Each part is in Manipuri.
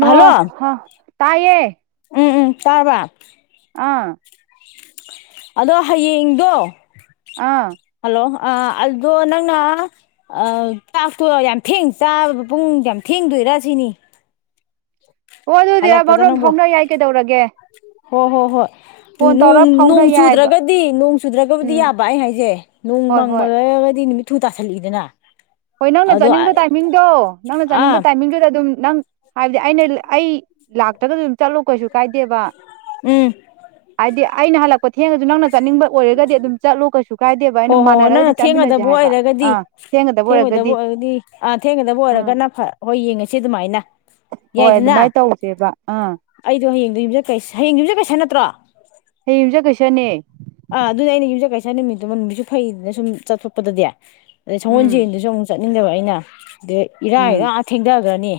ꯍꯜꯂꯣ ꯇꯌꯦ ꯎꯝ ꯎꯝ ꯇꯥꯔꯕ ꯑꯥ ꯑꯗꯣ ꯍꯌꯦꯡꯗꯣ ꯑꯥ ꯑꯥ ꯑꯗꯣ ꯅꯪꯅ ꯆꯥꯛꯇꯣ ꯌꯥꯝ ꯊꯦꯡ ꯆꯥꯕ ꯄꯨꯡ ꯌꯥꯝ ꯊꯦꯡꯗꯣꯏꯔꯥ ꯁꯤꯅꯤ ꯑꯣ ꯑꯗꯨꯗꯤ ꯃꯔꯣꯟ ꯐꯥꯎꯅ ꯌꯥꯏ ꯀꯩꯗꯧꯔꯒꯦ ꯍꯣ ꯍꯣ ꯍꯣꯏ ꯐꯣꯟ ꯇꯧꯔ ꯐꯥꯎꯅ ꯅꯣꯡ ꯌꯥꯏꯕ ꯆꯨꯗ꯭ꯔꯒꯗꯤ ꯅꯣꯡ ꯆꯨꯗ꯭ꯔꯒꯕꯨꯗꯤ ꯎꯝ ꯌꯥꯕ ꯑꯩ ꯍꯥꯏꯁꯦ ꯅꯣꯡ ꯍꯣꯏ ꯍꯣꯏ ꯃꯪꯃꯒꯗꯤ ꯅꯨꯃꯤꯠ ꯏꯨꯡ ꯇꯥꯁꯜꯂꯛꯏꯗꯅ ꯍꯣꯏ ꯅꯪꯅ ꯑꯗꯣ ꯆꯠꯅꯤꯡꯕ ꯇꯥꯏꯃꯤꯡꯗꯣ ꯅꯪꯅ ꯆꯠꯅꯤꯡꯕ ꯑꯥ ꯇꯥꯏꯃꯤꯡꯗꯨꯗ ꯑꯗꯨꯝ ꯅꯪ ꯍꯥꯏꯕꯗꯤ ꯑꯩꯅ ꯑꯩ ꯂꯥꯛꯇ꯭ꯔꯒꯁꯨ ꯑꯗꯨꯝ ꯆꯠꯂꯨ ꯀꯩꯁꯨ ꯀꯥꯏꯗꯦꯕ ꯎꯝ ꯍꯥꯏꯗꯤ ꯑꯩꯅ ꯍꯜꯂꯛꯄ ꯊꯦꯡꯉ ꯑꯗꯨ ꯅꯪꯅ ꯆꯥꯅꯤꯡꯕ ꯑꯣꯏꯔꯒꯗꯤ ꯑꯗꯨꯝ ꯆꯠꯂꯨ ꯀꯩꯁꯨ ꯀꯥꯏꯗꯦꯕ ꯍꯣ ꯑꯩꯅ ꯍꯣ ꯍꯣ ꯃꯥꯟꯅꯔꯒꯗꯤ ꯅꯪꯅ ꯆꯥꯃꯤꯟꯅꯁꯦ ꯍꯥꯏꯕ ꯑꯥ ꯊꯦꯡꯒꯗꯕ ꯑꯣꯏꯔꯒ ꯕꯨ ꯑꯣꯏꯔꯗꯤ ꯑꯥ ꯊꯦꯡꯒꯗꯕꯨ ꯑꯣꯏꯔꯒꯅ ꯍꯣꯏ ꯌꯦꯡꯉꯁꯤ ꯑꯗꯨꯃꯥꯏꯅ ꯅ ꯍꯣꯏ ꯑꯗꯨꯃꯥꯏꯅ ꯇꯧꯁꯦꯕ ꯑꯥ ꯀꯦ ꯀ ꯍꯌꯦꯡꯒꯤꯨꯝꯁꯦ ꯀꯩꯁ ꯅꯠꯇ꯭ꯔꯣ ꯍꯌꯦꯡꯁꯨ ꯀꯩꯁꯅꯦ ꯑꯥ ꯑꯗꯨꯅꯦ ꯑꯩꯅ ꯌꯨꯝꯁꯩ ꯀꯩꯁꯥ ꯅꯨꯃꯤꯠꯇꯨ ꯃꯅꯨꯡꯒꯤꯁꯨ ꯐꯩꯗꯅ ꯁꯨꯝ ꯆꯠꯊꯣꯛꯄꯗꯗꯤ ꯑꯗ ꯁꯣ ꯎꯝ ꯆꯦꯟꯗꯨꯁꯨ ꯑꯃꯨꯛ ꯆ ꯃꯤꯂꯕ ꯍꯥꯏꯅ ꯑꯗꯨ ꯏꯔꯥꯏ ꯎꯝ ꯂꯥꯛ ꯊꯦꯡꯊꯈ꯭ꯔꯅꯤ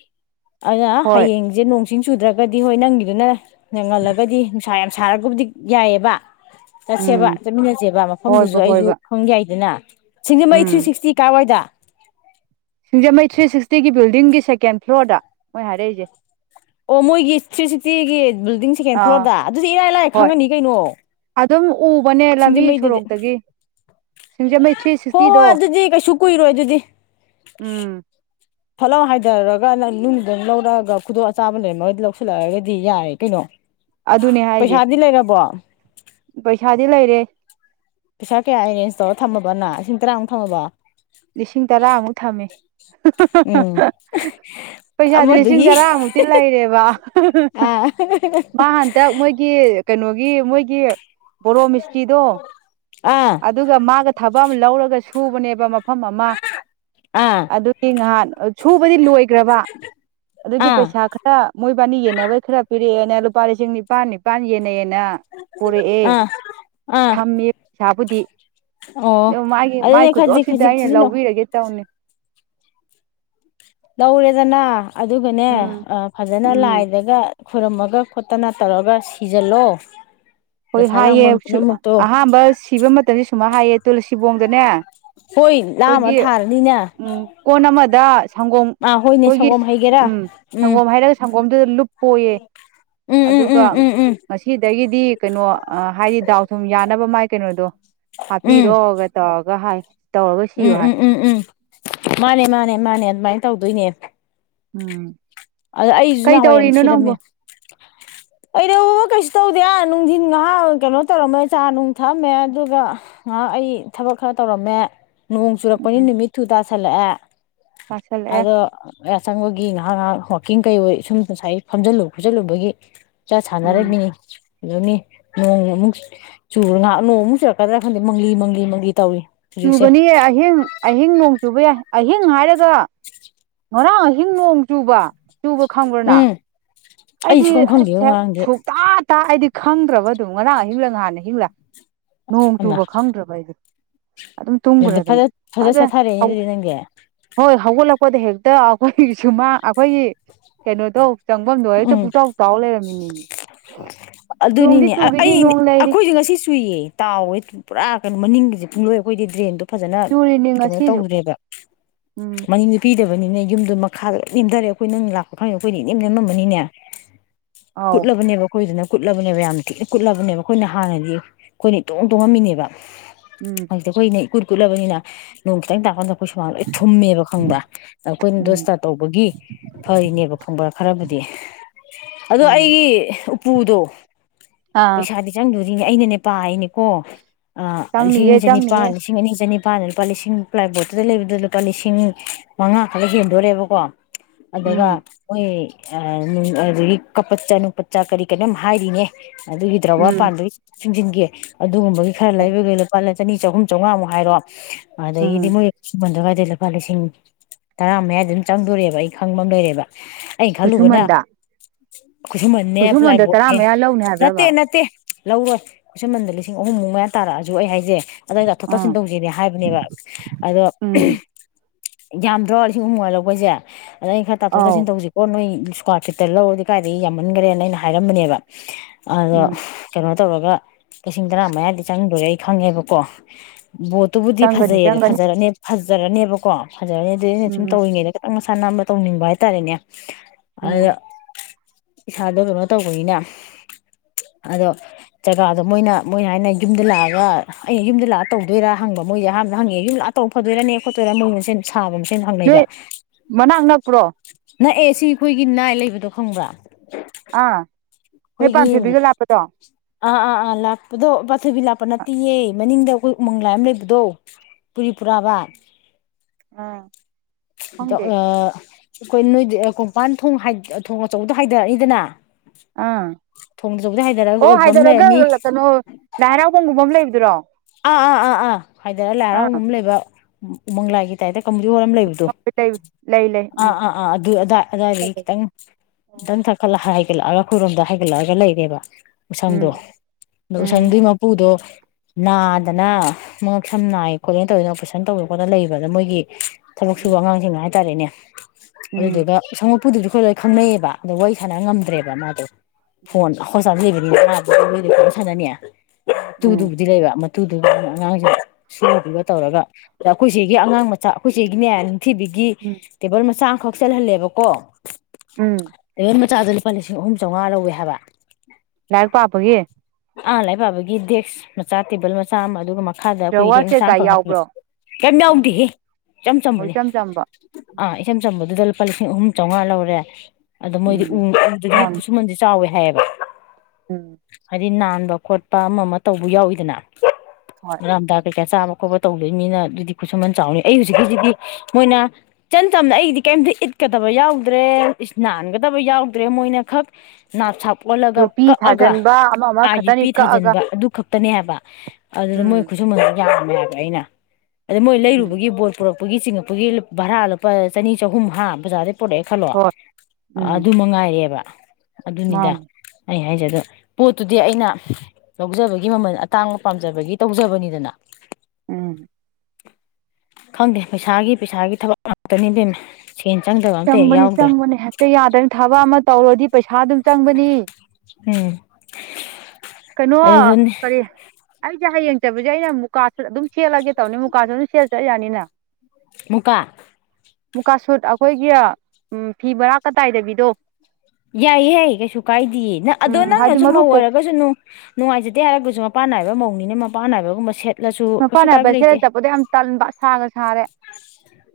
[inaudible] ꯑꯩꯅ ꯍꯣꯏ ꯍꯌꯦꯡꯁꯦ ꯅꯨꯡ ꯀꯛꯁꯤꯡꯤꯡ ꯆꯨꯗ꯭ꯔꯒꯗꯤ ꯍꯣꯏ ꯅꯪꯒꯤꯗꯨꯅ ꯅꯪꯍꯜꯂꯒꯗꯤ ꯅꯨꯡꯁꯥ ꯌꯥꯝ ꯁꯥꯔꯒꯕꯨꯗꯤ ꯌꯥꯏꯑꯕ ꯆꯠꯁꯦꯕ ꯎꯝ ꯆꯠꯃꯤꯟꯅꯁꯦꯕ ꯃꯐꯝꯗꯨꯁꯨ ꯍꯣꯏꯕ ꯍꯣꯏꯕ ꯑꯩꯁꯨ ꯐꯪ ꯌꯥꯏꯗꯅ ꯎꯝ ꯁꯤꯡꯖꯃꯩ ꯊ꯭ꯔꯤ ꯎꯝ ꯁꯤꯛꯁꯇꯤ ꯀꯥꯏꯋꯥꯏꯗ ꯁꯤꯡꯖꯃꯩ ꯊ꯭ꯔꯤ ꯁꯤꯛꯁꯇꯤꯒꯤꯤ ꯂꯤꯤꯡꯒꯤ ꯁꯦꯀꯦꯟ ꯐ꯭ꯂꯣꯔꯗ ꯃꯣꯏ ꯍꯥꯏꯔꯛꯏꯁꯦ ꯑꯣꯃꯣꯏ ꯌꯦꯦꯁꯤꯁꯤꯇꯤꯒꯦ ꯕꯤꯜꯗꯤꯡ ꯁꯦꯀꯦꯟ ꯑꯥ ꯐ꯭ꯂꯣꯔꯗ ꯑꯗꯨꯗꯤ ꯏꯔꯥꯏ ꯂꯥꯏ ꯈꯪꯉꯅꯤ ꯀꯩꯅꯣ ꯑꯗꯨꯨꯡ ꯁꯤꯡꯖꯃꯩꯗꯗꯤ ꯁꯤꯡꯖꯃꯩ ꯊ꯭ꯔꯤ ꯍꯣꯏ ꯍꯣꯏ ꯁꯤꯛꯁꯇꯤꯗꯣ ꯑꯗꯨꯗꯤ ꯀꯩꯁꯨ ꯀꯨꯏꯔꯣꯏ ꯑꯗꯨꯗꯤ ꯎꯝ ꯐꯠꯂꯥꯎ ꯍꯥꯏꯊꯔꯒ ꯅꯪ ꯅꯨꯡꯗꯪ ꯂꯧꯔꯛꯑꯒ ꯈꯨꯗꯣꯡ ꯑꯆꯥꯕ ꯂꯩꯔꯝꯃꯒꯗꯤ ꯂꯧꯁꯤꯜꯂꯛꯑꯒꯗꯤ ꯌꯥꯔꯦ ꯀꯩꯅꯣ ꯑꯗꯨꯅꯦ ꯍꯥꯏꯁꯦ ꯄꯩꯁꯥꯗꯤ ꯂꯩꯔꯕꯣ ꯄꯩꯁꯥꯗꯤ ꯂꯩꯔꯦ ꯄꯩꯁꯥ ꯀꯌꯥ ꯑꯦꯔꯦꯟꯖ ꯇꯧꯔ ꯊꯝꯃꯕꯅ ꯂꯤꯁꯤꯡ ꯇꯔꯥꯃꯨꯛ ꯊꯝꯃꯕ ꯂꯤꯁꯤꯡ ꯇꯔꯥꯃꯨꯛ ꯊꯝꯃꯦ ꯎꯝ ꯄꯩꯁꯥꯗꯤ ꯂꯤꯁꯤꯡ ꯑꯃꯗꯨꯒꯤ ꯇꯔꯥꯃꯨꯛꯇꯤ ꯂꯩꯔꯦꯕ ꯑꯥ ꯃꯥ ꯍꯟꯗꯛ ꯃꯣꯏꯒꯤ ꯀꯩꯅꯣꯒꯤ ꯃꯣꯏꯒꯤ ꯣꯔꯣ ꯃꯤꯁꯇꯔꯤꯗꯣ ꯑꯥ ꯑꯗꯨꯒ ꯃꯥꯒ ꯊꯕꯛ ꯑꯃ ꯂꯧꯔꯒ ꯁꯨꯕꯅꯦꯕ ꯃꯐꯝ ꯑꯃ ꯑꯥ ꯑꯗꯨꯒꯤ ꯉꯍꯥꯟ ꯨꯝ [inaudible] ꯃꯣꯏꯗꯤ ꯂꯣꯏꯒꯔꯕ ꯑꯥ ꯂꯨꯄꯥ ꯂꯤꯁꯤꯡ ꯅꯤꯄꯥꯜ ꯅꯤꯄꯥꯟ ꯌꯦꯟꯅꯩꯌꯦ ꯄꯨꯔꯛꯑꯦ ꯑꯥ ꯑꯥ ꯊꯝꯃꯤ ꯄꯩꯁꯥꯕꯨꯗꯤ ꯑꯣ ꯑꯗꯣ ꯃꯥꯒꯤ ꯃꯥꯒꯤ ꯑꯗꯨꯅꯦ ꯈꯖꯤꯛ ꯈꯨꯗꯣꯞꯁꯤꯗ ꯈꯖꯤꯛ ꯑꯩꯅ ꯁꯤꯖꯤꯟꯅꯧ ꯂꯧꯕꯤꯔꯒꯦ ꯇꯧ ꯇꯧꯅꯤ ꯂꯧꯔꯦꯗꯅ ꯑꯗꯨꯒꯅꯦ ꯎꯝ ꯐꯖꯅ ꯎꯝ ꯂꯥꯏꯗꯒ ꯈꯨꯔꯝꯃꯒ ꯈꯣꯠꯇꯅ ꯇꯧꯔꯒ ꯁꯤꯖꯜꯂꯣ ꯍꯣꯏ ꯗꯁꯥ ꯂꯥꯡꯕꯟ ꯍꯥꯏꯌꯦ ꯄꯨꯝꯅꯃꯛꯇꯣ ꯑꯍꯥꯟꯕ ꯁꯤꯕ ꯃꯇꯝꯁꯦ ꯁꯨꯃꯥꯏ ꯍꯥꯏꯌꯦ ꯇꯨꯜꯂꯁꯤꯕꯣꯡꯗꯅꯦ ꯍꯣꯏ ꯂꯥꯝꯃ ꯑꯩꯈꯣꯏꯒꯤ ꯊꯥꯔꯅꯤꯅꯦ ꯎꯝ ꯀꯣꯟ ꯑꯃ ꯗ ꯁꯪꯒꯣꯝ ꯑꯥ ꯍꯣꯏꯅꯦ ꯑꯩꯈꯣꯏꯒꯤ ꯁꯪꯒꯣꯝ ꯍꯩꯒꯦꯔꯥ ꯎꯝ ꯎꯝ ꯁꯪꯒꯣꯝ ꯍꯥꯏꯔꯒ ꯁꯪꯒꯣꯝꯗꯨꯗ ꯂꯨꯞ ꯄꯣꯌꯦ ꯎꯝ ꯎꯝ ꯎꯝ ꯎꯝ ꯑꯗꯨꯒ ꯎꯝ ꯉꯁꯤꯗꯒꯤꯗꯤ ꯀꯩꯅꯣ ꯍꯥꯏꯗꯤ ꯗꯥꯎ ꯊꯨꯝ ꯌꯥ ꯅꯕ ꯃꯥꯥꯏ ꯀꯩꯅꯣꯗꯣ ꯍꯥꯞꯄꯤꯔꯣ ꯎꯝ ꯍꯥꯏꯔꯒ ꯇꯧꯔꯒ ꯍꯥꯏꯌꯨ ꯎꯝ ꯎꯝ ꯎꯝ ꯎꯝ ꯃꯥꯅꯦ ꯃꯥꯅꯦ ꯃꯥꯅꯦ ꯑꯗꯨꯃꯥꯏ ꯇꯧꯗꯣꯏꯅꯦ ꯎꯝ ꯑꯗ ꯑꯩꯁꯨ ꯀꯩ ꯅꯍꯥꯟꯋꯥꯏ ꯌꯥꯝ ꯇꯧꯔꯤꯅꯣ ꯁꯤꯔꯝꯃꯦ ꯅꯪꯕꯨ ꯀꯩꯗꯧꯕ ꯇꯧꯗꯦ ꯅꯨꯡꯊꯤꯟ ꯉꯥꯏꯍꯥꯛ ꯀꯩꯅꯣ ꯇꯧꯔꯝꯃꯦ ꯆꯥ ꯅꯨꯡ ꯊꯛꯑꯝꯃꯦ ꯑꯗꯨꯒ ꯉꯥꯏꯍꯥꯛ ꯑꯩ ꯊꯕꯛ ꯈꯔ ꯇꯧꯔꯝꯃꯦ ꯅꯣꯡ ꯆꯨꯔꯛꯄꯅꯤ ꯅꯨꯃꯤꯠ ꯊꯨ ꯇꯥꯥꯁꯜꯂꯛꯑꯦ ꯂꯥꯛꯁꯜꯂꯛꯑꯦ ꯑꯗꯣ ꯌꯥꯆꯡꯕꯒꯤ [inaudible] ꯀꯛꯀꯤꯡ ꯀꯩ ꯑꯣꯏ ꯁꯨꯝ ꯉꯁꯥꯏ ꯐꯝꯖꯜꯂꯨꯕꯒꯤ ꯈꯣꯠꯆꯜꯂꯨꯕꯒꯤ ꯆꯠ ꯁꯥꯟꯅꯔꯃꯤꯅꯤ ꯑꯗꯨꯅꯤ ꯅꯣꯡ ꯑꯃꯨꯛ ꯆꯨꯔ ꯅꯣꯡꯃꯨꯛ ꯆꯨꯔꯛꯀꯗ꯭ꯔꯥ ꯈꯪꯗꯦ ꯃꯪꯂꯤ ꯃꯪꯂꯤ ꯃꯪꯂꯤ ꯇꯧꯏ ꯆꯨꯕꯅꯤꯌꯦ ꯑꯍꯤꯡ ꯑꯍꯤꯡ ꯅꯣꯡ ꯆꯨꯕ ꯌꯥꯏ ꯑꯍꯤꯡ ꯍꯥꯏꯔꯒ ꯉꯔꯥꯡ ꯑꯍꯤꯡ ꯅꯣꯡ ꯆꯨꯕ ꯆꯨꯕ ꯈꯪꯕ꯭ꯔ ꯅꯪ ꯎꯝ ꯑꯩ ꯑꯩꯗꯤ ꯁꯨꯈꯪ ꯈꯪꯗꯦ ꯑꯁꯦ ꯉꯔꯥꯡꯗꯤ ꯁꯨꯇꯥ ꯇ ꯑꯩꯗꯤ ꯈꯪꯗ꯭ꯔꯕꯗꯨꯝ ꯉꯔꯥꯡ ꯑꯍꯤꯡꯂꯥ ꯅꯍꯥꯟ ꯑꯍꯤꯡꯂ ꯅꯣꯡ ꯑꯃ ꯆꯨꯕ ꯈꯪꯗ꯭ꯔꯕ ꯑꯩꯗꯤ ꯑꯗꯨꯝ ꯑꯗꯨ ꯇꯨꯝꯈ꯭ꯔꯦꯗꯅ ꯐꯖ ꯐꯖ ꯐꯖꯩ ꯁꯥꯊꯔꯛꯑꯦꯅꯦ ꯑꯗꯨꯗꯤ ꯅꯪꯗꯤ ꯍꯣ ꯍꯧꯒꯠꯂꯛꯄ ꯍꯦꯛꯇ ꯑꯩꯈꯣꯏ ꯁꯨꯃꯥꯡ ꯑꯩꯈꯣꯏꯒꯤ ꯀꯩꯅꯣꯗꯣ ꯆꯪꯕ ꯎꯝ ꯅꯣꯡꯗꯤ ꯑꯗꯨꯅꯤꯅꯦ ꯆꯨꯒꯤꯅꯤ ꯑꯩ ꯅꯣꯡ ꯂꯩꯔꯤ ꯑꯩꯈꯣꯏꯁꯨ ꯉꯁꯤ ꯆꯨꯌꯦ ꯇꯥꯎꯋꯦ ꯄꯨꯔꯥ ꯀꯩꯅꯣ ꯃꯅꯤꯡꯒꯤꯁ ꯄꯨꯡꯂꯣꯏ ꯑꯩꯈꯣꯏꯗꯤ ꯗ꯭ꯔꯦꯟꯗꯣ ꯐꯖꯅ ꯆꯨꯔꯤꯅꯤ ꯀꯩꯅꯣ ꯉꯁꯤꯁꯨ ꯇꯧꯔꯨꯔꯦꯕ ꯎꯝ ꯃꯅꯤꯡꯗꯨ ꯄꯤꯗꯕ ꯅ ꯌꯨꯝꯗꯣ ꯃꯈꯥ ꯅꯦꯝꯊꯔꯦ ꯑꯩꯈꯣꯏ ꯅꯪ ꯂꯥꯛꯄ ꯈꯪꯏꯗꯨ ꯅꯦ ꯑꯥꯎ ꯀꯨꯠꯂꯕꯅꯦꯕ ꯑꯩꯈꯣꯏꯗꯨꯅ ꯀꯨꯠꯂꯕꯅꯦꯕ ꯌꯥꯝꯅ ꯊꯤꯅ ꯀꯨꯠꯂꯕꯅꯦꯕ ꯑꯩꯈꯣꯏꯅ ꯍꯥꯟꯅꯗꯤ ꯑꯩꯈꯣꯏꯅ ꯏꯇꯣꯡ ꯇꯣꯡꯉꯝꯃꯤꯅꯦꯕ ꯎꯝ ꯍꯧꯖꯤꯗꯤ ꯀꯣꯏ ꯅ ꯀꯨꯔꯀꯨꯂꯕꯅꯤꯅ ꯅꯣꯡ ꯇꯥꯏ ꯇ ꯑꯩꯈꯣꯏ ꯁꯨꯃꯥꯏꯅ ꯂꯣꯏ ꯊꯨꯝꯃꯦꯕ ꯈꯪꯕ꯭ꯔꯥ ꯑꯩꯈꯣꯏꯅ ꯎꯝ ꯗꯣꯁꯇꯥ ꯇꯧꯕꯒꯤ ꯐꯔꯤꯅꯦꯕ ꯈꯪꯕ꯭ꯔꯥ ꯈꯔꯕꯨꯗꯤ ꯑꯗꯣ ꯎꯝ ꯑꯩꯒꯤ ꯎꯄꯨꯗꯣ ꯑꯥ ꯄꯩꯁꯥꯗꯤ ꯆꯪꯗꯣꯏ ꯖꯤꯒꯁꯦ ꯑꯩꯅꯅꯦ ꯄꯥꯏꯔꯤꯅꯦ ꯀꯣ ꯑ ꯂꯤꯁꯤꯡ ꯆꯪꯅꯤꯌꯦ ꯑꯅꯤ ꯆꯅꯤꯄꯥꯜ ꯆꯪꯅꯤꯌꯦ ꯂꯤꯁꯤꯡ ꯑꯅꯤ ꯆꯅꯤ ꯅꯨꯄꯥꯅ ꯂꯨꯄꯥ ꯂꯤꯁꯤꯡ ꯄ꯭ꯂꯥꯏꯕꯣꯔꯠꯇꯨꯗ ꯂꯩꯕꯗꯨ ꯂꯨꯄꯥ ꯂꯤꯁꯤꯡ ꯃꯉꯥ ꯈꯜꯂ ꯍꯦꯟꯗꯣꯔꯦꯕꯀꯣ ꯑꯗꯨꯒ ꯎꯝ ꯃꯣꯏ ꯑ ꯑꯗꯨꯗꯒꯤ ꯀꯄꯠꯆꯥ ꯅꯨꯡꯄꯠꯆꯥ ꯀꯔꯤ ꯀꯩꯅꯣꯝ ꯍꯥꯏꯔꯤꯅꯦ ꯑꯗꯨꯒꯤ ꯗ꯭ꯔꯋꯥ ꯎꯝ ꯄꯥꯟꯗꯣꯏ ꯆꯤꯡꯁꯤꯟꯒꯦ ꯑꯗꯨ ꯑꯗꯨꯒꯨꯝꯕꯒꯤ ꯈꯔ ꯂꯩꯕ ꯂꯨꯄ ꯆꯅꯤ ꯆꯍꯨꯝ ꯆꯥꯝꯃꯉꯥꯃꯨꯛ ꯍꯥꯏꯔꯣ ꯑꯗꯩꯩꯗꯤ ꯎꯝ ꯃꯣꯏ ꯑꯗꯩ ꯂꯨꯄꯥ ꯂꯤꯁꯤꯡ ꯇꯔꯥ ꯃꯌꯥꯏꯗ ꯑꯗꯨꯝ ꯆꯪꯗꯨꯔꯦꯕ ꯑꯩ ꯈꯪꯕ ꯑꯃ ꯂꯩꯔꯦꯕ ꯑꯩꯅ ꯈꯜꯂꯨꯕꯅꯦ ꯎ ꯈꯨꯠꯁꯨꯃꯟꯗ ꯈꯨꯠꯁꯨꯃꯟꯅꯦ ꯈꯨꯠꯁꯨꯃꯟꯗ ꯇꯔꯥ ꯄ꯭ꯂꯥꯏꯕꯣꯠꯅꯦ ꯃꯌꯥ ꯂꯧꯅꯤ ꯅꯠꯇꯦ ꯍꯥꯏꯕ꯭ꯔꯕ ꯅꯠꯇꯦ ꯂꯧꯔꯣꯏ ꯈꯨꯠꯁꯃꯟꯗ ꯂꯤꯁꯤꯡ ꯑꯍꯨꯝꯃꯨꯛ ꯃꯌꯥ ꯇꯥꯔꯛꯑꯁꯨ ꯑꯩ ꯍꯥꯏꯖꯦ ꯑꯗꯩ ꯇꯥꯊꯣꯛ ꯇꯥꯁꯤꯟ ꯑꯥ ꯇꯧꯁꯤꯅꯦ ꯍꯥꯏꯕꯅꯦꯕ ꯑꯗꯣ ꯎꯝ ꯌꯥꯝꯗ꯭ꯔꯣ ꯂꯤꯁꯤꯡ ꯑꯍꯨꯝ ꯋꯥꯠꯂꯧꯕ ꯍꯥꯏꯁꯦ ꯑꯗ ꯑꯩ ꯈꯔ ꯇꯥꯊꯣꯛ ꯑꯧ ꯇꯥꯁꯤꯟ ꯇꯧꯁꯤ ꯃꯣꯏ ꯏꯁꯀ꯭ꯋꯥꯔ ꯐꯤꯠꯇ ꯂꯧꯔꯗꯤ ꯀꯥꯏꯗꯒꯤ ꯌꯥꯝꯃꯟꯈ꯭ꯔꯦꯅ ꯑꯩꯅ ꯍꯥꯏꯔꯝꯕꯅꯦꯕ ꯑꯗꯣ ꯎꯝ ꯀꯩꯅꯣ ꯇꯧꯔꯒ ꯂꯤꯁꯤꯡ ꯇꯔꯥ ꯃꯌꯥꯗꯤ ꯆꯪꯗꯣꯔꯦ ꯑꯩ ꯈꯪꯉꯦꯕꯀꯣ ꯕꯣꯠꯇꯨꯕꯨꯗꯤ ꯆꯪꯒꯅꯤ ꯐꯖꯩ ꯆꯪꯒꯅꯤ ꯐꯖꯔꯅꯤ ꯐꯖꯔꯅꯦꯕꯀꯣ ꯐꯖꯔꯅꯤ ꯑꯗꯨ ꯑꯩꯅ ꯁꯨꯝ ꯎꯝ ꯇꯧꯔꯤꯉꯩꯗ ꯈꯤꯪꯁ ꯁꯥꯟꯅꯥꯝꯕ ꯇꯧꯅꯤꯡꯕ ꯍꯥꯏꯇꯥꯔꯦꯅꯦ ꯎꯝ ꯑꯗ ꯏꯁꯥꯗꯣ ꯀꯩꯅꯣ ꯇꯧꯕꯅꯤꯅ ꯑꯗꯣ ꯖꯒꯥꯗꯣ ꯃꯣꯏꯅ ꯃꯣꯏꯅ ꯍꯥꯏꯅ ꯌꯨꯝꯗ ꯂꯥꯛꯑꯒ ꯑꯩꯅ ꯌꯨꯝꯗ ꯂꯥꯛꯑ ꯇꯧꯗꯣꯏꯔ ꯍꯪꯕ ꯃꯣꯏꯁꯦ ꯑꯍꯥꯟꯕꯗ ꯍꯪꯉꯤꯦ ꯌꯨꯝ ꯂꯥꯛꯑ ꯇꯧꯔ ꯐꯗꯣꯏꯔꯅꯦ ꯈꯣꯠꯇꯣꯏꯔꯥ ꯃꯣꯏꯅꯣꯟꯁꯦ ꯅꯣꯏ ꯃꯅꯥꯛ ꯅꯛꯄ꯭ꯔꯣ ꯅꯛꯑꯦ ꯁꯤ ꯑꯩꯈꯣꯏꯒꯤ ꯅꯥꯏ ꯂꯩꯕꯗꯣ ꯈꯪꯕ꯭ꯔꯥ ꯑꯥ ꯅꯣꯏ ꯑꯩꯈꯣꯏꯒꯤ ꯄꯥꯟꯊꯣꯏꯕꯤꯒ ꯂꯥꯛꯄꯗꯣ ꯑꯥ ꯑꯥ ꯑꯥ ꯂꯥꯛꯄꯗꯣꯄꯥꯊꯣꯏꯕꯤ ꯂꯥꯛꯄ ꯅꯠꯇꯦꯌꯦ ꯃꯅꯤꯡꯗ ꯑꯩꯈꯣꯏ ꯎꯃꯪ ꯂꯥꯏ ꯑꯃ ꯂꯩꯕꯗꯣ ꯄꯨꯔꯤ ꯄꯨꯔꯥꯕ ꯑꯥ ꯈꯪꯗꯦ ꯑ ꯑꯩꯈꯣꯏ ꯅꯣꯏꯗꯤ ꯀꯝꯄꯥꯟ ꯊꯣꯡ ꯑꯆꯧꯕꯗꯣ ꯍꯥꯏꯊꯔꯛꯅꯤꯗꯅ ꯑꯥ ꯊꯣꯡ ꯑꯆꯧꯕꯗ ꯍꯥꯏꯊꯔꯒ ꯑꯣ ꯑꯣꯏꯕ ꯑꯃ ꯍꯥꯏꯗꯔꯒ ꯂꯩꯔꯅꯤ ꯀꯩꯅꯣ ꯂꯥꯏ ꯍꯔꯥꯎꯕꯒꯨꯝꯕ ꯑꯃ ꯂꯩꯕ ꯀꯨꯖ꯭ꯔꯣ ꯑꯥ ꯑꯥ ꯑꯥ ꯑꯥ ꯍꯥꯏꯗꯔ ꯂꯥꯏ ꯍꯔꯥꯎꯕ ꯑꯃ ꯂꯩꯕ ꯎꯃꯪ ꯂꯥꯇꯥꯗ ꯀ ꯑꯗꯨ ꯋꯥꯝ ꯂꯩꯕꯗꯣ ꯍꯣꯏ ꯂꯩ ꯂꯩ ꯂꯩ ꯎꯝ ꯑꯥ ꯑꯥ ꯑꯥ ꯑꯗꯨ ꯑꯏ ꯎꯝ ꯑꯏꯗꯒꯤ ꯈꯤꯇꯪ ꯈꯤꯇꯪ ꯊꯀꯠꯂ ꯍꯥꯏ ꯍꯥꯏꯒꯠꯂꯛꯒ ꯑꯩ ꯈꯨꯣꯏꯔꯣꯝꯗ ꯍꯥꯏꯒꯠꯂꯛꯑꯒ ꯂꯩꯔꯦꯕ ꯎꯁꯪꯗꯣ ꯑꯗ ꯎꯝ ꯎꯁꯪꯗꯨꯒꯤ ꯃꯄꯨꯗꯣ ꯅꯥꯗꯅ ꯃꯉꯛ ꯁꯝ ꯅꯥꯏ ꯈꯣꯠꯂꯦꯅ ꯇꯧꯗꯦꯅ ꯑꯣꯄꯔꯦꯁꯟ ꯇꯧꯗ ꯈꯣꯠꯠꯇꯅ ꯂꯩꯕꯗ ꯃꯣꯏꯒꯤ ꯊꯕꯛ ꯁꯨꯕ ꯎꯝ ꯑꯉꯥꯡꯁꯤꯡ ꯍꯥꯏ ꯇꯔꯦꯅꯦ ꯑꯗꯨꯗ ꯗꯗꯥ ꯁ ꯎꯄꯨꯗꯨꯁꯨ ꯈꯔꯣꯏ ꯂꯣꯏ ꯈꯪꯅꯩꯌꯦꯕ ꯑꯗꯣ ꯋꯥꯔꯤ ꯁꯥꯟꯅꯕ ꯉꯝꯗ꯭ꯔꯦꯕ ꯃꯥꯗꯣ ꯐꯣꯟ ꯑꯩꯈꯣꯏ ꯆ ꯂꯩꯕꯤ ꯔꯦ ꯈꯅ ꯁꯥꯟꯅꯤꯌꯥ ꯎꯝ ꯃꯇꯨꯗꯨꯗ ꯑꯉꯥꯡꯁꯦ ꯁꯨꯔꯗꯨꯒ ꯇꯧꯔꯒ ꯑꯗ ꯑꯩꯈꯣꯏꯆꯦꯒꯤ ꯑꯉꯥꯡ ꯃꯆꯥ ꯑꯩꯈꯣꯏꯆꯦꯒꯤꯅꯦ ꯤ ꯕꯤꯒꯤ ꯎꯝ ꯇꯦꯕꯜ ꯃꯆꯥꯥ ꯈꯛꯆꯜꯍꯜꯂꯦꯕꯀꯣ ꯎꯝ ꯆꯥꯗ ꯂꯨꯄꯥ ꯂꯤꯁꯤꯡ ꯑꯍꯨꯝ ꯆꯥꯝꯃꯉꯥ ꯂꯧꯋꯦ ꯍꯥꯏꯕ ꯂꯥꯏꯛ ꯄꯥꯄꯒꯤ ꯑꯥ ꯂꯥꯏ ꯄꯥꯕꯒꯤ ꯗꯦꯛꯁ ꯃꯆꯥ ꯇꯦꯕꯜ ꯃꯆꯥ ꯑꯃ ꯑꯗꯨꯒ ꯃꯈꯥꯗ ꯑꯩꯈꯣꯏ ꯖꯋꯥꯁ ꯏꯔꯦꯛ ꯃꯆꯥ ꯀꯩꯀꯥ ꯈꯛ ꯍꯥꯞꯄꯤꯔ ꯌꯥꯎꯕ꯭ꯔꯣ ꯀꯌꯥꯝ ꯑꯣ ꯌꯥꯎꯗꯦꯍꯦ ꯏꯆꯝ ꯑꯣ ꯆꯝꯕꯅꯦ ꯏꯆꯝ ꯆꯝꯕ ꯑꯥ ꯎꯝ ꯏꯆꯝ ꯆꯝꯕꯗꯨꯗ ꯂꯨꯄꯥ ꯂꯤꯁꯤꯡ ꯑꯍꯨꯝ ꯆꯧꯉꯥ ꯂꯧꯔꯦ ꯑꯗ ꯃꯣꯏꯗꯤ ꯎ ꯎꯝ ꯎꯗꯒꯤ ꯃꯥꯅꯤ ꯈꯨꯠꯁꯨꯃꯟꯗꯤ ꯆꯥꯎꯋꯦ ꯍꯥꯏꯌꯦꯕ ꯎꯝ ꯍꯥꯏꯗꯤ ꯅꯥꯟꯕ ꯈꯣꯠꯄ ꯑꯃ ꯑꯃ ꯇꯧꯕ ꯌꯥꯎꯋꯤꯗꯅ ꯍꯣꯏ ꯔꯝꯗ ꯀꯩ ꯆꯥꯕ ꯈꯣꯠꯄ ꯇꯧꯗꯣꯏ ꯃꯤꯅ ꯑꯗꯨꯗꯤ ꯈꯨꯠꯁꯨꯃꯟ ꯆꯥꯎꯅꯤ ꯑꯩ ꯍꯧꯖꯤꯛꯀꯤꯁꯤꯗꯤ ꯃꯣꯏꯅ ꯏꯆꯝ ꯆꯝꯅ ꯑꯩꯒꯤꯗꯤ ꯀꯔꯤꯝꯇ ꯏꯠꯀꯗꯕ ꯌꯥꯎꯗ꯭ꯔꯦ ꯅꯥꯟꯒꯗꯕ ꯌꯥꯎꯗ꯭ꯔꯦ ꯃꯣꯏꯅ ꯈꯛ ꯅꯥꯠ ꯁꯥ ꯑꯣꯂꯒ ꯌꯣꯄꯤ ꯀꯛꯑꯒ ꯊꯥꯖꯤꯟꯕ ꯑꯃ ꯑꯃ ꯑꯥ ꯈꯛꯇꯅꯤ ꯌꯣꯄꯤ ꯀꯛꯑꯒ ꯊꯥꯖꯤꯟꯕ ꯑꯗꯨ ꯈꯛꯇꯅꯦ ꯍꯥꯏꯕ ꯑꯗꯨꯗ ꯃꯣꯏ ꯎꯝ ꯈꯨꯠꯁꯨꯃꯟꯁꯨ ꯌꯥꯝ ꯑꯩꯅ ꯑꯗ ꯃꯣꯏ ꯎꯝ ꯂꯩꯔꯕꯒꯤ ꯕꯣꯜ ꯄꯨꯔꯛ ꯂꯣꯏꯕꯒꯤ ꯆꯤꯡꯉꯛꯄꯒꯤ ꯚꯔꯥ ꯂꯨꯄꯥ ꯆꯅꯤ ꯆꯍꯨꯝ ꯍꯥꯥ ꯕꯖꯥꯔꯗ ꯄꯨꯔꯛꯑꯦ ꯈꯜꯂꯣ ꯍꯣꯏ ꯎꯝ ꯑꯗꯨꯃ ꯉꯥꯏꯔꯦꯕ ꯑꯗꯨꯅꯤꯗ ꯃꯥꯅꯤ ꯑꯩ ꯍꯥꯏꯖꯦ [unintelligible] ꯄꯣꯠꯇꯨꯗꯤ ꯑꯩꯅ ꯂꯧꯖꯕꯒꯤ ꯃꯃꯜ ꯑꯇꯥꯡꯕ ꯄꯥꯝꯖꯕꯒꯤ ꯇꯧꯖꯕꯅꯤꯗꯅ ꯎꯝ ꯈꯪꯗꯦ ꯄꯩꯁꯥꯒꯤ ꯄꯩꯁꯥꯒꯤ ꯊꯕꯛ ꯉꯥꯛꯇꯅꯤ ꯢꯕꯦꯝꯃ ꯆꯪꯕꯅꯤ ꯆꯪꯕꯅꯤ ꯍꯦꯛꯇ ꯌꯥꯗꯅ ꯊꯕꯛ ꯑꯃ ꯇꯧꯔꯨꯔꯗꯤ ꯄꯩꯁꯥ ꯑꯗꯨꯝ ꯆꯪꯕꯅꯤ ꯎꯝ ꯀꯩꯅꯣ ꯑꯗꯨꯗꯅꯦ ꯀꯔꯤ ꯑꯩꯁꯦ ꯍꯌꯦꯡ ꯆꯠꯕꯁꯦ ꯑꯩꯅ ꯃꯨꯀꯥꯁꯨ ꯑꯗꯨꯝ ꯁꯦꯠꯂꯒꯦ ꯇꯧꯅꯤ ꯃꯨꯀꯥꯁꯨ ꯑꯗꯨꯝ ꯁꯦꯠ ꯆꯠ ꯌꯥꯅꯤꯅ ꯃꯨꯀꯥ ꯃꯨꯀꯥ ꯁꯨꯠ ꯑꯩꯈꯣꯏꯒꯤ ꯎꯝ ꯐꯤ ꯃꯔꯥꯀ ꯇꯥꯏꯗꯕꯤꯗꯣ ꯌꯥꯏꯌꯦ ꯌꯥꯏꯌꯦ ꯀꯩꯁꯨ ꯀꯥꯏꯗꯌꯦ ꯅꯪ ꯑꯗꯣ ꯎꯝ ꯅꯪꯅ ꯍꯥꯏꯗꯤ ꯁꯨꯝ ꯃꯧ ꯃꯔꯨ ꯀꯣꯛ ꯑꯣꯏꯔꯒꯁꯨꯅꯨ ꯅꯨꯡꯉꯥꯏꯖꯗꯦ ꯍꯥꯏꯔꯒꯁꯨ ꯃꯄꯥꯟ ꯅꯥꯏꯕ ꯃꯧꯅꯤ ꯃꯥꯟ ꯅꯥꯏꯕꯒꯨꯝꯕ ꯁꯦꯠ ꯂꯁꯨ ꯃꯄꯥꯟ ꯀꯩꯁꯨ ꯀꯥꯏꯕ ꯅꯥꯏꯕ ꯁꯦꯠꯂ ꯂꯩꯇꯦ ꯆꯠꯄꯗꯣ ꯌꯥꯝ ꯇꯟꯕ ꯁꯥꯒ ꯁꯥꯔꯦ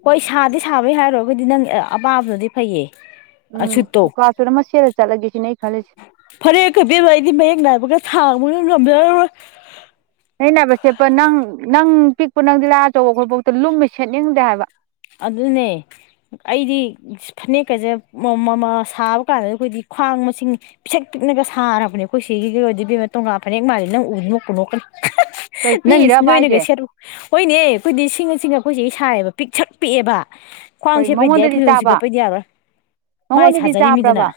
ꯍꯣꯏ ꯁꯥꯗꯤ ꯁꯥꯕꯩ ꯍꯥꯏꯔꯣ ꯑꯩꯈꯣꯏꯗꯤ ꯅꯪ ꯑꯦ ꯑꯄꯥꯕꯗꯨꯅꯗꯤ ꯐꯩꯌꯦ ꯑ ꯎꯝ ꯁꯨꯠꯇꯣ ꯃꯨꯀꯥ ꯁꯨꯠ ꯑꯃ ꯁꯦꯠꯂ ꯆꯠꯂꯒꯦꯁꯦ ꯐꯅꯦꯠꯀ ꯏꯕꯦꯝꯃ ꯑꯩꯗꯤ ꯃꯌꯦꯛ ꯅꯥꯏꯕꯒ ꯁꯥꯡꯕꯒ ꯉꯝꯖꯔꯔꯣꯏ ꯐꯅꯦꯛ ꯅꯥꯏꯕ ꯁꯦꯠꯄ ꯅꯪ ꯅꯪ ꯄꯤꯛꯄ ꯅꯪ ꯗꯤꯂꯥꯏꯔꯗꯅ ꯑꯆꯧꯕ ꯑꯩꯈꯣꯏꯐꯥꯎꯗ ꯂꯨꯝꯃꯤ ꯁꯦꯠꯅꯤꯡꯗꯦ ꯍꯥꯏꯕ ꯑꯗꯨꯅꯦ ꯑꯩꯗꯤ ꯐꯅꯦꯛꯀꯁꯦ ꯁꯥꯕ ꯀꯥꯟꯗ ꯑꯩꯈꯣꯏꯗꯤ ꯈ꯭ꯋꯥꯡ ꯃꯁꯤꯡ ꯄꯤꯁꯛ ꯄꯤꯛꯅꯒ ꯁꯥꯔꯕꯅꯦ ꯑꯩꯈꯣꯏ ꯁꯤꯒꯤꯒꯤ ꯑꯣꯏꯗꯤ ꯇꯣꯒꯥ ꯐꯅꯦꯛ ꯃꯥꯜꯂꯤ ꯅꯪ ꯎꯗꯨꯃꯛ ꯀꯨꯝꯊꯣꯛꯀꯅꯤ ꯀꯩ ꯅꯪ ꯄꯤꯛꯏꯔꯕ ꯅꯣꯏꯅꯒ ꯍꯥꯏꯁꯦ ꯁꯦꯠ ꯍꯣꯏꯅꯦ ꯑꯩꯈꯣꯏꯗꯤ ꯁꯤꯡꯉꯨ ꯁꯤꯡꯉꯨ ꯑꯩꯈꯣꯏ ꯆꯦ ꯁꯥꯏꯌꯦꯕ ꯄꯤꯛ ꯁꯛ ꯄꯤꯛꯑꯕ ꯈ꯭ꯋꯥꯡ ꯀꯩ ꯁꯦꯠꯄꯩꯗꯤ ꯌꯥ ꯃꯉꯣꯟꯗꯗꯤ ꯐꯨꯗꯣꯟ ꯆꯥꯕ ꯁꯤꯒꯠꯄꯩꯗꯤ ꯌꯥꯔꯣꯏ ꯃꯥꯏ ꯃꯉꯣꯟꯗꯗꯤ ꯁꯥꯖꯔꯤꯅꯤꯗꯅ ꯆꯥꯕ꯭ꯔꯕ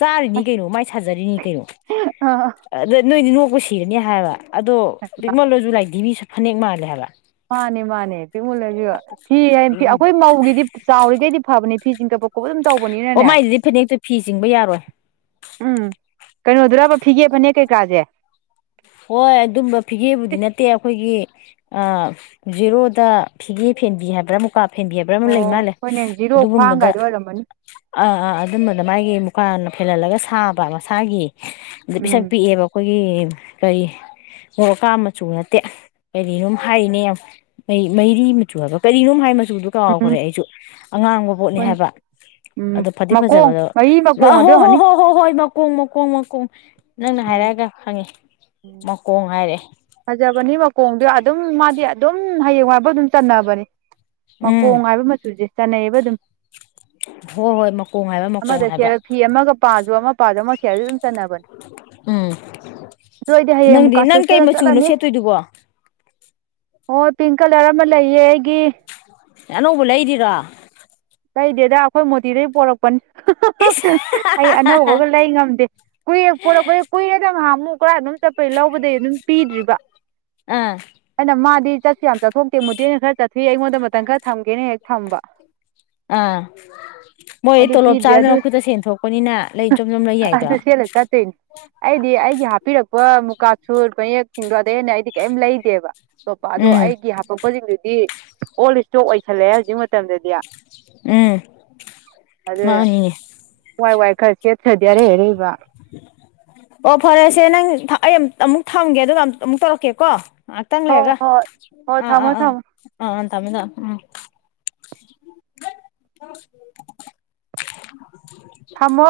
ꯆꯥꯔꯤꯅꯤ ꯀꯩꯅꯣ ꯃꯥꯏ ꯊꯖꯔꯤꯅꯤ ꯀꯩꯅꯣ ꯑꯁ ꯑꯗ ꯅꯣꯏꯗꯤ ꯕꯨ ꯁꯤꯔꯅꯤ ꯍꯥꯏꯕ ꯑꯗꯣ ꯇꯦꯛꯅꯣꯂꯣꯁꯨꯨ ꯂꯩꯥꯏꯗꯤ ꯃꯤ ꯁꯛ ꯍꯅꯦꯛ ꯃꯥꯂꯦ ꯍꯥꯏꯂ ꯃꯥꯅꯦ ꯃꯥꯅꯦ ꯄ ꯃꯨꯜꯂꯁꯤ ꯐꯤ ꯍꯥꯏꯤ ꯑꯩꯈꯣꯏ ꯃꯧꯒꯤꯗꯤ ꯆꯥꯎꯔꯤꯈꯩꯗꯤ ꯐꯕꯅꯤ ꯐꯤ [unintelligible] ꯑꯣ ꯇꯧꯕꯅꯤꯅꯅꯦ ꯃꯥꯏꯁꯤꯗꯤ ꯐꯅꯦꯛꯇꯣ ꯐꯤ ꯆꯤꯡꯕ ꯌꯥꯔꯣꯏ ꯎꯝ ꯀꯩꯅꯣꯗꯨꯔꯕ ꯐꯤꯒꯦꯞꯄꯅꯦ ꯀꯩꯀꯥꯁꯦ ꯍꯣꯏ ꯑꯗꯨꯝꯕ ꯐꯤꯒꯦꯕꯨꯗꯤ ꯅꯠꯇꯦ ꯑꯩꯈꯣꯏꯒꯤ ꯑ ꯖꯦꯔꯣꯗ ꯐꯤꯒꯦ ꯐꯦꯟꯕꯤ ꯍꯥꯏꯕ꯭ꯔꯥ ꯃꯨꯛꯀꯥꯞ ꯐꯦꯟꯕꯤꯕ꯭ꯔꯥ ꯑꯃ ꯑꯣ ꯂꯩ ꯃꯥꯜꯂꯦ ꯍꯣꯏꯅꯦ ꯖꯤꯔꯣ ꯑꯗꯨꯒꯨꯝꯕꯗ ꯈ꯭ꯋꯥꯡꯒꯥꯏꯗꯣ ꯑꯣꯏꯔꯝꯃꯅꯤ ꯑꯥ ꯑꯥ ꯑꯗꯨꯝꯕꯗ ꯃꯥꯒꯤ ꯗꯨꯀꯥꯟꯅ ꯐꯦꯜꯍꯜꯂꯒ ꯁꯥꯕ ꯃꯁꯥꯒꯤ ꯑꯗ ꯄꯩꯁꯥ ꯎꯝ ꯄꯤꯛꯑꯦꯕ ꯑꯩꯈꯣꯏꯒꯤ [inaudible] ꯀꯔꯤ ꯃꯣꯔꯀꯥ ꯃꯆꯨ ꯅꯠꯇꯦ ꯀꯔꯤꯅꯣꯝ ꯍꯥꯏꯔꯤꯅꯦ ꯌꯥꯝꯩ ꯃꯩꯔꯤ ꯃꯆꯨ ꯍꯥꯏꯕ ꯀꯔꯤꯅꯣꯝ ꯍꯥꯏ ꯃꯆ ꯁꯨꯗꯨ ꯎꯝ ꯀꯥꯎꯈ꯭ꯔꯦ ꯑꯩꯁꯨ ꯑꯉꯥꯡꯕ ꯄꯣꯠꯅꯤ ꯍꯣꯏꯅꯦ ꯍꯥꯏꯕ ꯎꯝ ꯑꯗꯨꯣ ꯐꯗꯤ ꯃꯈꯣꯡ ꯐꯖꯕꯗꯣ ꯃꯔꯤ ꯃꯈꯣꯡ ꯍꯣ ꯑꯗꯨ ꯍꯣꯏ ꯑꯣꯏꯔꯝꯒꯅꯤ ꯍꯣꯏ ꯍꯣꯏ ꯍꯣꯏ ꯀꯨꯝꯃ ꯀꯨꯝꯃ ꯀꯨꯝ ꯅꯪꯅ ꯎꯝ ꯍꯥꯏꯔꯛꯑꯒ ꯐꯪꯉꯤ ꯎꯝ ꯐꯖꯕꯅꯤ ꯃꯈꯣꯡꯗꯨ ꯑꯗꯨꯝ ꯃꯥꯗꯤ ꯑꯗꯨꯝ ꯍꯌꯦꯡꯋꯥꯏꯐꯥꯎ ꯑꯗꯨꯝ ꯆꯟꯅꯅꯕꯅꯦ ꯎꯝ ꯃꯈꯀꯣꯡ ꯍꯥꯏꯕ ꯃꯆꯨꯁꯦ ꯆꯥꯅꯩꯌꯦꯕ ꯑꯗꯨꯝ ꯍꯣꯏ ꯍꯣꯏ ꯃꯀꯣꯡ ꯍꯥꯏꯕ ꯑꯃꯗ ꯃꯀꯣꯡ ꯍꯥꯏꯕ ꯁꯦꯠꯂꯒ ꯐꯤ ꯑꯃꯒ ꯄꯥꯁꯨ ꯑꯃ ꯄꯥꯁꯨ ꯑꯃ ꯀꯌꯥꯗ [unintelligible] ꯇꯅꯥꯕꯟ ꯎꯝ ꯅꯪꯗꯤ ꯅꯪ ꯃꯨꯛꯀꯥꯁꯨ ꯀꯩ ꯁꯦꯠꯂ ꯃꯆꯨꯅꯣ ꯆꯠꯂꯅꯤ ꯁꯦꯠꯇꯣꯏꯗꯨꯕꯣ ꯍꯣꯏ ꯄꯤꯡ ꯀꯂꯔ ꯑꯃ ꯂꯩꯌꯦ ꯑꯩꯒꯤ ꯑꯅꯧꯕ ꯂꯩꯔꯤꯔꯣ ꯀꯩꯗꯦꯗ ꯑꯩꯈꯣꯏ ꯃꯣꯇꯤꯗꯒꯤ ꯄꯣꯔꯛꯄꯅꯤ ꯏꯁ ꯑꯩ ꯑꯅꯧꯕꯒ ꯂꯩ ꯉꯝꯗꯦ ꯀꯨꯏꯔ ꯄꯣꯔꯛꯄꯗ ꯀꯨꯏꯔꯗ ꯉꯍ ꯑꯃꯨꯛ ꯄꯨꯔꯥ ꯑꯗꯨꯝ ꯆꯠꯄꯩ ꯂꯧꯕꯗꯒꯤꯩ ꯑꯗꯨꯝ ꯄꯤꯗ꯭ꯔꯤꯕ ꯑꯥ ꯑꯩꯅ ꯃꯥꯗꯤ ꯆꯠꯁꯨ ꯌꯥꯝ ꯆꯠꯊꯣꯛꯇꯦ ꯃꯨꯗꯦꯅ ꯈꯔ ꯆꯠꯊ ꯑꯩꯉꯣꯟꯗ ꯃꯇꯝ ꯈꯔ ꯊꯝꯒꯦꯅ ꯍꯦꯛ ꯊꯝꯕ ꯑꯥ ꯃꯣꯏ ꯑꯗꯨ ꯇꯣꯂꯣꯞ ꯄꯤꯗ꯭ꯔꯦ ꯆꯥꯕꯅ ꯑꯗꯨ ꯃꯈꯠꯇ ꯁꯦꯟ ꯊꯣꯛꯣꯛꯄꯅꯤꯅ ꯂꯩ ꯗ꯭ꯔꯣꯝ ꯗ꯭ꯔꯣꯝ ꯂꯩ ꯌꯥꯏꯗꯣ ꯑꯗꯨ ꯁꯦꯠꯂ ꯆꯠꯇꯣꯏꯅꯤ ꯑꯩꯗꯤ ꯑꯩꯒꯤ ꯍꯥꯞꯄꯤꯔꯛꯄ ꯃꯨꯀꯥ ꯁꯠ ꯃꯌꯦꯛꯁꯤꯡꯗꯣ ꯑꯗ ꯍꯦꯟꯅ ꯑꯩꯗꯤ ꯀꯩꯝ ꯂꯩꯗꯦꯕ ꯑꯇꯣꯞꯄ ꯑꯗꯣ ꯎꯝ ꯑꯩꯒꯤ ꯍꯥꯄꯛꯄꯁꯤꯡꯗꯨꯗꯤ ꯑꯣꯜ ꯏꯁꯇꯣꯛ ꯑꯣꯏꯁꯜꯂꯦ ꯍꯧꯖꯤꯛ ꯃꯇꯝꯗꯗꯤ ꯎꯝ ꯑꯗꯨꯅ ꯃꯥꯅꯤꯅꯦ ꯋꯥꯏ ꯋꯥꯏ ꯈꯔ ꯁꯦꯠꯈ꯭ꯔꯗꯤ ꯑꯔꯩ ꯑꯔꯩꯕ ꯑꯣ ꯐꯔꯦꯁꯦ ꯅꯪ ꯑꯩ ꯑꯃ ꯑꯃꯨꯛ ꯊꯝꯒꯦ ꯑꯗꯨꯒ ꯑꯃ ꯑꯃꯨꯛ ꯇꯧꯔꯛꯀꯦꯀꯣ ꯉꯥꯛꯇꯪ ꯍꯣꯏ ꯍꯣꯏ ꯂꯩꯔꯒ ꯍꯣꯏ ꯍꯣꯏ ꯑꯥ ꯑꯥ ꯊꯝꯃꯣ ꯊꯝꯃꯣ ꯑꯥ ꯑꯥ ꯇꯝꯃꯤꯅ ꯎꯝ [inaudible] ꯊꯝꯃꯣ